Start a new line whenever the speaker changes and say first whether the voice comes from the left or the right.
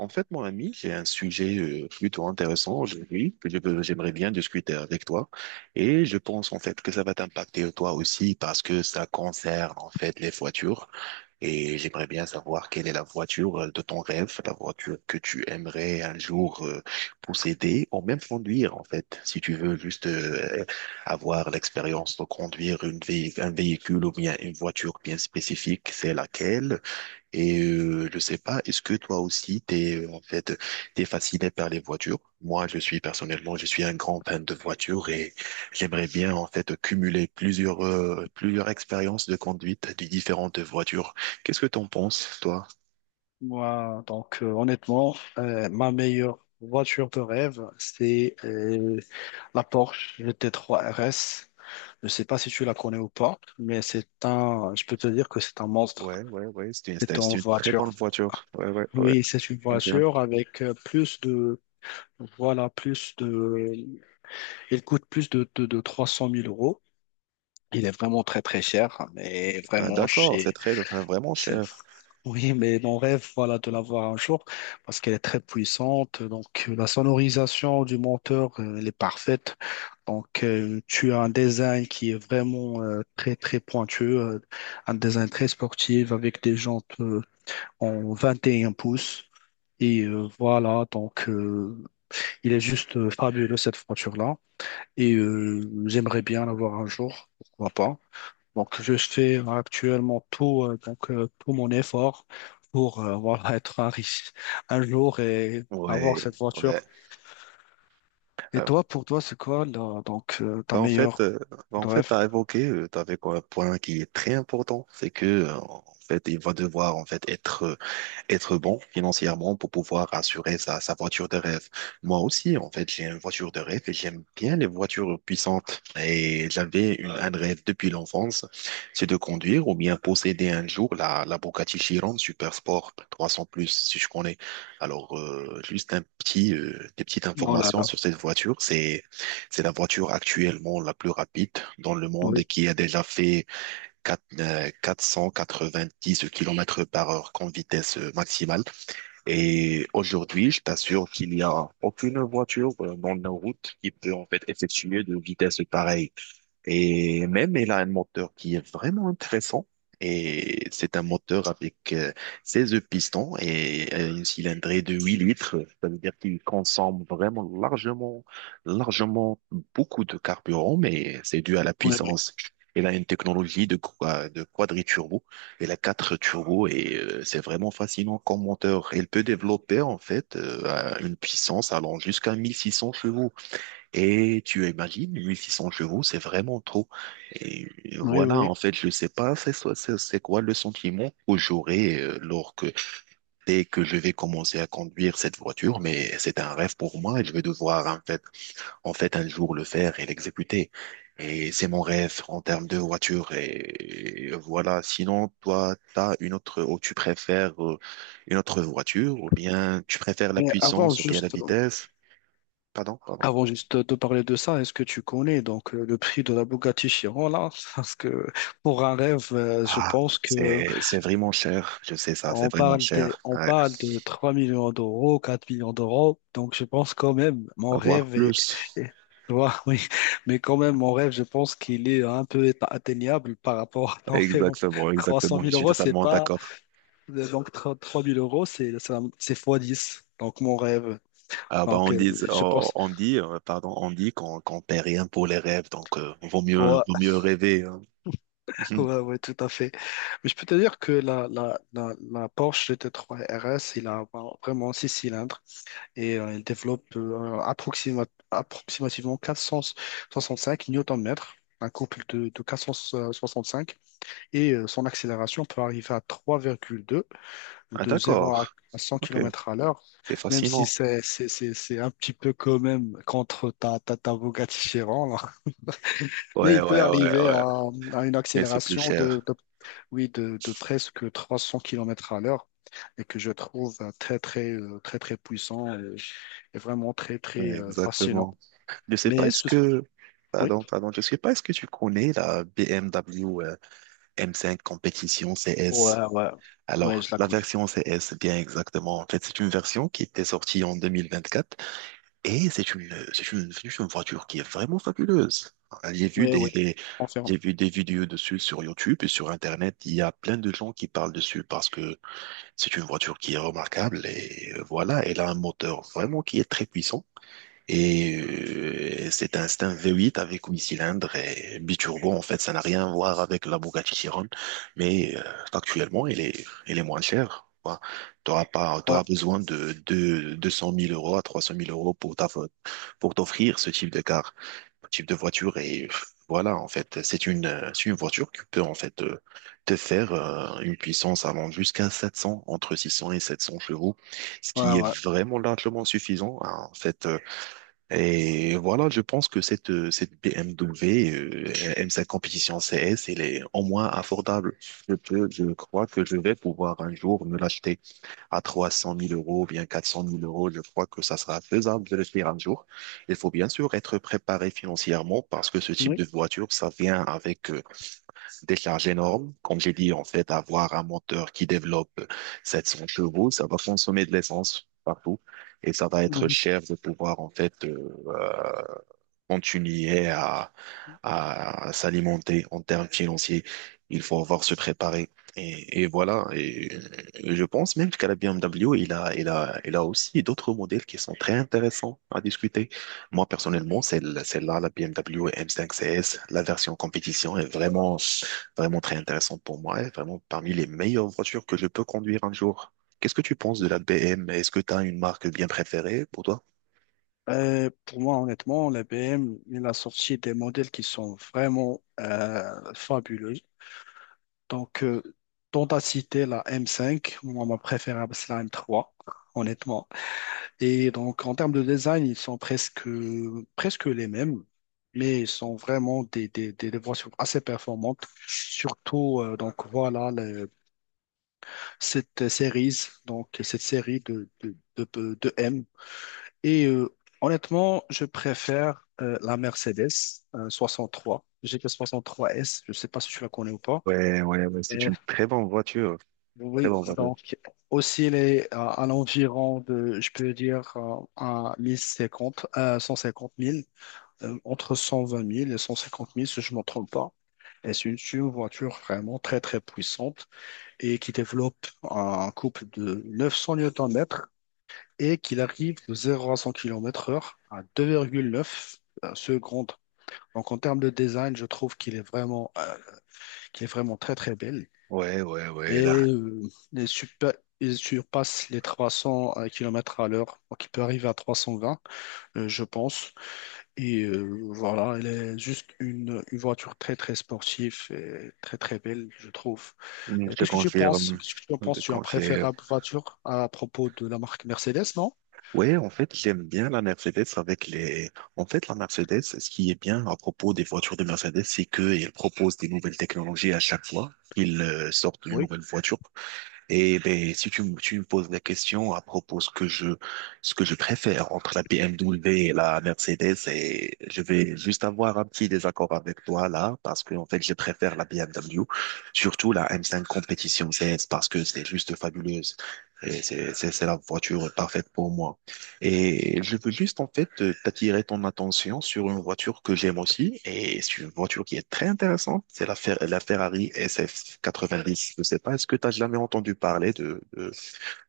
right: En fait, mon ami, j'ai un sujet plutôt intéressant aujourd'hui que j'aimerais bien discuter avec toi. Et je pense en fait que ça va t'impacter toi aussi parce que ça concerne en fait les voitures. Et j'aimerais bien savoir quelle est la voiture de ton rêve, la voiture que tu aimerais un jour posséder ou même conduire en fait. Si tu veux juste avoir l'expérience de conduire un véhicule ou bien une voiture bien spécifique, c'est laquelle? Et je sais pas, est-ce que toi aussi t'es en fait t'es fasciné par les voitures? Moi, je suis personnellement, je suis un grand fan de voitures et j'aimerais bien en fait cumuler plusieurs plusieurs expériences de conduite de différentes voitures. Qu'est-ce que t'en penses, toi?
left: Moi, donc, honnêtement, ma meilleure voiture de rêve, c'est la Porsche GT3 RS. Je sais pas si tu la connais ou pas, mais je peux te dire que c'est un monstre.
right: Ouais, ouais, ouais, c'est
left: C'est
right: c'est
left: une
right: une très
left: voiture.
right: bonne voiture. Ouais, ouais, ouais.
left: Oui, c'est une
right: Ok.
left: voiture avec plus de, voilà, plus de, elle coûte plus de 300 000 euros. Il est vraiment très très cher, mais
right: Ah,
left: vraiment
right: d'accord, c'est
left: chez,
right: très, enfin, vraiment
left: c'est.
right: cher.
left: Oui, mais mon rêve, voilà, de l'avoir un jour, parce qu'elle est très puissante. Donc, la sonorisation du monteur, elle est parfaite. Donc, tu as un design qui est vraiment très, très pointueux, un design très sportif avec des jantes en 21 pouces. Et voilà, donc, il est juste fabuleux, cette voiture-là. Et j'aimerais bien l'avoir un jour, pourquoi pas. Donc, je fais actuellement tout, donc, tout mon effort pour voilà, être un riche un jour et avoir
right: Ouais,
left: cette
right: ouais.
left: voiture. Et toi, pour toi, c'est quoi là, donc, ta
right: Bah en fait,
left: meilleure
right: euh, bah en fait,
left: rêve.
right: t'as évoqué, t'avais quoi, un point qui est très important, c'est que en fait, il va devoir en fait être être bon financièrement pour pouvoir assurer sa voiture de rêve. Moi aussi, en fait, j'ai une voiture de rêve et j'aime bien les voitures puissantes. Et j'avais un rêve depuis l'enfance, c'est de conduire ou bien posséder un jour la Bugatti Chiron Super Sport 300 plus, si je connais. Alors, juste un petit, des petites
left: Oh là
right: informations
left: là,
right: sur cette voiture. C'est la voiture actuellement la plus rapide dans le monde et
left: oui,
right: qui a déjà fait 4 dix kilomètres par heure comme vitesse maximale. Et aujourd'hui, je t'assure qu'il n'y a aucune voiture dans nos routes qui peut en fait effectuer de vitesse pareille. Et même, elle a un moteur qui est vraiment intéressant. Et c'est un moteur avec 16 pistons et une cylindrée de 8 litres. Ça veut dire qu'il consomme vraiment largement, largement beaucoup de carburant, mais c'est dû à la
left: oui, oui,
right: puissance. Elle a une technologie de quadriturbo. Elle a 4 turbos et c'est vraiment fascinant comme moteur. Elle peut développer, en fait, à une puissance allant jusqu'à 1600 chevaux. Et tu imagines, 1600 chevaux, c'est vraiment trop. Et
left: oui, oui.
right: voilà,
left: Oui.
right: en fait, je sais pas, c'est quoi le sentiment que j'aurai lors que, dès que je vais commencer à conduire cette voiture, mais c'est un rêve pour moi et je vais devoir, en fait, un jour le faire et l'exécuter. Et c'est mon rêve en termes de voiture. Et voilà, sinon, toi, t'as une autre, ou tu préfères une autre voiture, ou bien tu préfères la
left: Mais
right: puissance, ou bien la vitesse. Pardon, pardon.
left: avant juste de parler de ça, est-ce que tu connais donc le prix de la Bugatti Chiron là? Parce que pour un rêve, je
right: Ah,
left: pense que.
right: c'est vraiment cher. Je sais ça, c'est
left: On
right: vraiment
left: parle
right: cher.
left: on
right: Ouais.
left: parle de 3 millions d'euros, 4 millions d'euros. Donc, je pense quand même, mon
right: Avoir
left: rêve est,
right: plus.
left: est- tu vois, oui. Mais quand même, mon rêve, je pense qu'il est un peu atteignable par rapport à ton rêve.
right: Exactement,
left: 300
right: exactement. Je
left: 000
right: suis
left: euros, c'est
right: totalement
left: pas,
right: d'accord.
left: donc trois mille euros, c'est, c'est fois 10. Donc, mon rêve.
right: Ah, bah,
left: Donc,
right: on dit,
left: je pense,
right: on dit, pardon, on dit qu'on paie rien pour les rêves, donc
left: ouais,
right: vaut mieux rêver. Hein. Mhm.
left: ouais, ouais, tout à fait. Mais je peux te dire que la Porsche GT3 RS, il a vraiment 6 cylindres. Et elle développe approximativement 465 Nm, un couple de 465, et son accélération peut arriver à 3,2,
right: Ah,
left: de 0
right: d'accord.
left: à 100
right: Ok,
left: km à l'heure,
right: c'est
left: même si
right: fascinant.
left: c'est un petit peu quand même contre ta Bugatti Chiron, là. Mais
right: Ouais,
left: il peut
right: ouais, ouais,
left: arriver à,
right: ouais.
left: une
right: Mais c'est plus
left: accélération de,
right: cher.
left: oui, de presque 300 km à l'heure et que je trouve très, très, très, très puissant et vraiment très, très
right: Ouais,
left: fascinant.
right: exactement. Je sais pas,
left: Mais
right: est-ce
left: ce,
right: que,
left: oui,
right: pardon, pardon, je sais pas, est-ce que tu connais la BMW M5 Competition CS?
left: ouais, ouais, ouais,
right: Alors,
left: je la
right: la
left: coule.
right: version CS, bien exactement. En fait, c'est une version qui était sortie en 2024 et c'est c'est une voiture qui est vraiment fabuleuse. J'ai vu
left: Oui,
right: des,
left: oui,
right: des-
left: on.
right: j'ai vu des vidéos dessus sur YouTube et sur Internet. Il y a plein de gens qui parlent dessus parce que c'est une voiture qui est remarquable et voilà, elle a un moteur vraiment qui est très puissant. Et c'est un V8 avec 8 cylindres et biturbo. En fait, ça n'a rien à voir avec la Bugatti Chiron, mais actuellement, elle est moins chère. Tu auras pas,
left: Ouais,
right: t'auras besoin de 200 000 euros à 300 000 euros pour ta, pour t'offrir ce type de car, ce type de voiture. Et voilà, en fait, c'est une voiture qui peut en fait te faire une puissance allant jusqu'à 700, entre 600 et 700 chevaux, ce
left: ouais,
right: qui est
left: ouais.
right: vraiment largement suffisant. Hein. En fait, et voilà, je pense que cette, cette BMW M5 Competition CS, elle est au moins abordable. Je peux, je crois que je vais pouvoir un jour me l'acheter à 300 000 euros, bien 400 000 euros. Je crois que ça sera faisable de le faire un jour. Il faut bien sûr être préparé financièrement parce que ce type
left: Oui.
right: de voiture, ça vient avec des charges énormes. Comme j'ai dit, en fait, avoir un moteur qui développe 700 chevaux, ça va consommer de l'essence partout et ça va être
left: Mhm.
right: cher de pouvoir, en fait, continuer à s'alimenter en termes financiers. Il faut avoir se préparer. Et voilà. Et je pense même qu'à la BMW, il a aussi d'autres modèles qui sont très intéressants à discuter. Moi, personnellement, celle-là, la BMW M5 CS, la version compétition est vraiment, vraiment très intéressante pour moi. Et vraiment parmi les meilleures voitures que je peux conduire un jour. Qu'est-ce que tu penses de la BM? Est-ce que tu as une marque bien préférée pour toi?
left: Pour moi, honnêtement, la BM, il a sorti des modèles qui sont vraiment fabuleux. Donc, dont à citer la M5, moi, ma préférable, c'est la M3, honnêtement. Et donc, en termes de design, ils sont presque les mêmes, mais ils sont vraiment des versions assez performantes. Surtout, donc voilà, cette série, donc cette série de M. Et honnêtement, je préfère la Mercedes 63, soixante-trois S. Je ne sais pas si tu la connais ou pas.
right: Ouais, ouais, ouais,
left: Et
right: c'est une très bonne voiture. Très
left: oui,
right: bonne voiture.
left: donc aussi les, à l'environ de, je peux dire, à 1050, 150 000. Euh, entre 120 000 et 150 000, si je ne me trompe pas. Et c'est une voiture vraiment très, très puissante et qui développe un couple de 900 newtons-mètres et qu'il arrive de 0 à 100 km/h à 2,9 secondes. Donc, en termes de design, je trouve qu'il est vraiment très, très belle.
right: Ouais, ouais, ouais,
left: Et
right: là.
left: il il surpasse les 300 km à l'heure. Donc, il peut arriver à 320, je pense. Et voilà, elle est juste une voiture très très sportive et très très belle, je trouve.
right: Je te
left: Qu'est-ce que tu penses?
right: confirme.
left: Qu'est-ce que tu en penses?
right: Je
left: Tu as une
right: confirme.
left: préférable voiture à propos de la marque Mercedes, non?
right: Ouais, en fait, j'aime bien la Mercedes avec les. En fait, la Mercedes, ce qui est bien à propos des voitures de Mercedes, c'est qu'ils proposent des nouvelles technologies à chaque fois. Ils sortent une
left: Oui.
right: nouvelle voiture. Et ben, si tu, me- tu me poses la question à propos de ce que je préfère entre la BMW et la Mercedes, et je vais juste avoir un petit désaccord avec toi là, parce que en fait, je préfère la BMW, surtout la M5 Competition C S parce que c'est juste fabuleuse. Et c'est la voiture parfaite pour moi. Et je veux juste en fait t'attirer ton attention sur une voiture que j'aime aussi et c'est une voiture qui est très intéressante, c'est la Ferrari SF90. Je sais pas, est-ce que tu as jamais entendu parler de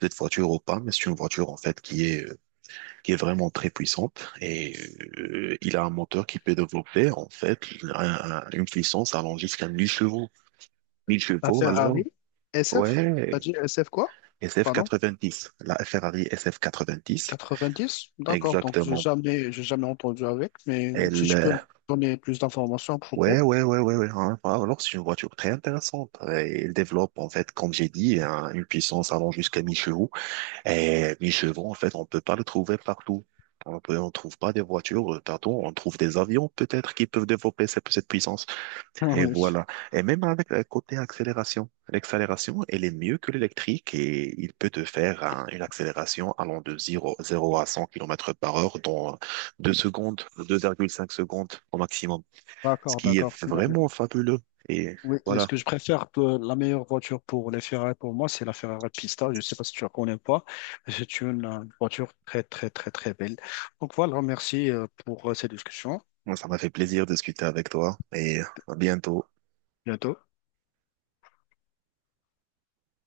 right: cette voiture ou pas, mais c'est une voiture en fait qui est vraiment très puissante et il a un moteur qui peut développer en fait une puissance allant jusqu'à 1000 chevaux. 1000
left: La
right: chevaux alors
left: Ferrari SF?
right: ouais,
left: T'as dit SF quoi? Pardon?
right: SF90, la Ferrari SF90
left: 90? D'accord, donc
right: exactement.
left: j'ai jamais entendu avec, mais si tu peux
right: Elle,
left: me donner plus d'informations à
right: Ouais,
left: propos.
right: ouais, ouais, ouais, ouais. Hein. Ah, alors, c'est une voiture très intéressante. Elle développe, en fait, comme j'ai dit, une puissance allant jusqu'à 1000 chevaux. Et 1000 chevaux, en fait, on peut pas le trouver partout. On peut, on trouve pas des voitures partout. On trouve des avions, peut-être, qui peuvent développer cette, cette puissance.
left: Ah
right: Et
left: oui.
right: voilà. Et même avec le côté accélération. L'accélération, elle est mieux que l'électrique et il peut te faire une accélération allant de 0, 0 à 100 km par heure dans 2 secondes, 2,5 secondes au maximum ce
left: D'accord,
right: qui est
left: d'accord.
right: vraiment fabuleux. Et
left: Oui, et ce
right: voilà,
left: que je préfère, la meilleure voiture pour les Ferrari pour moi, c'est la Ferrari Pista. Je ne sais pas si tu la connais ou pas, mais c'est une voiture très, très, très, très belle. Donc voilà, merci pour cette discussion.
right: moi, ça m'a fait plaisir de discuter avec toi et à bientôt.
left: Bientôt.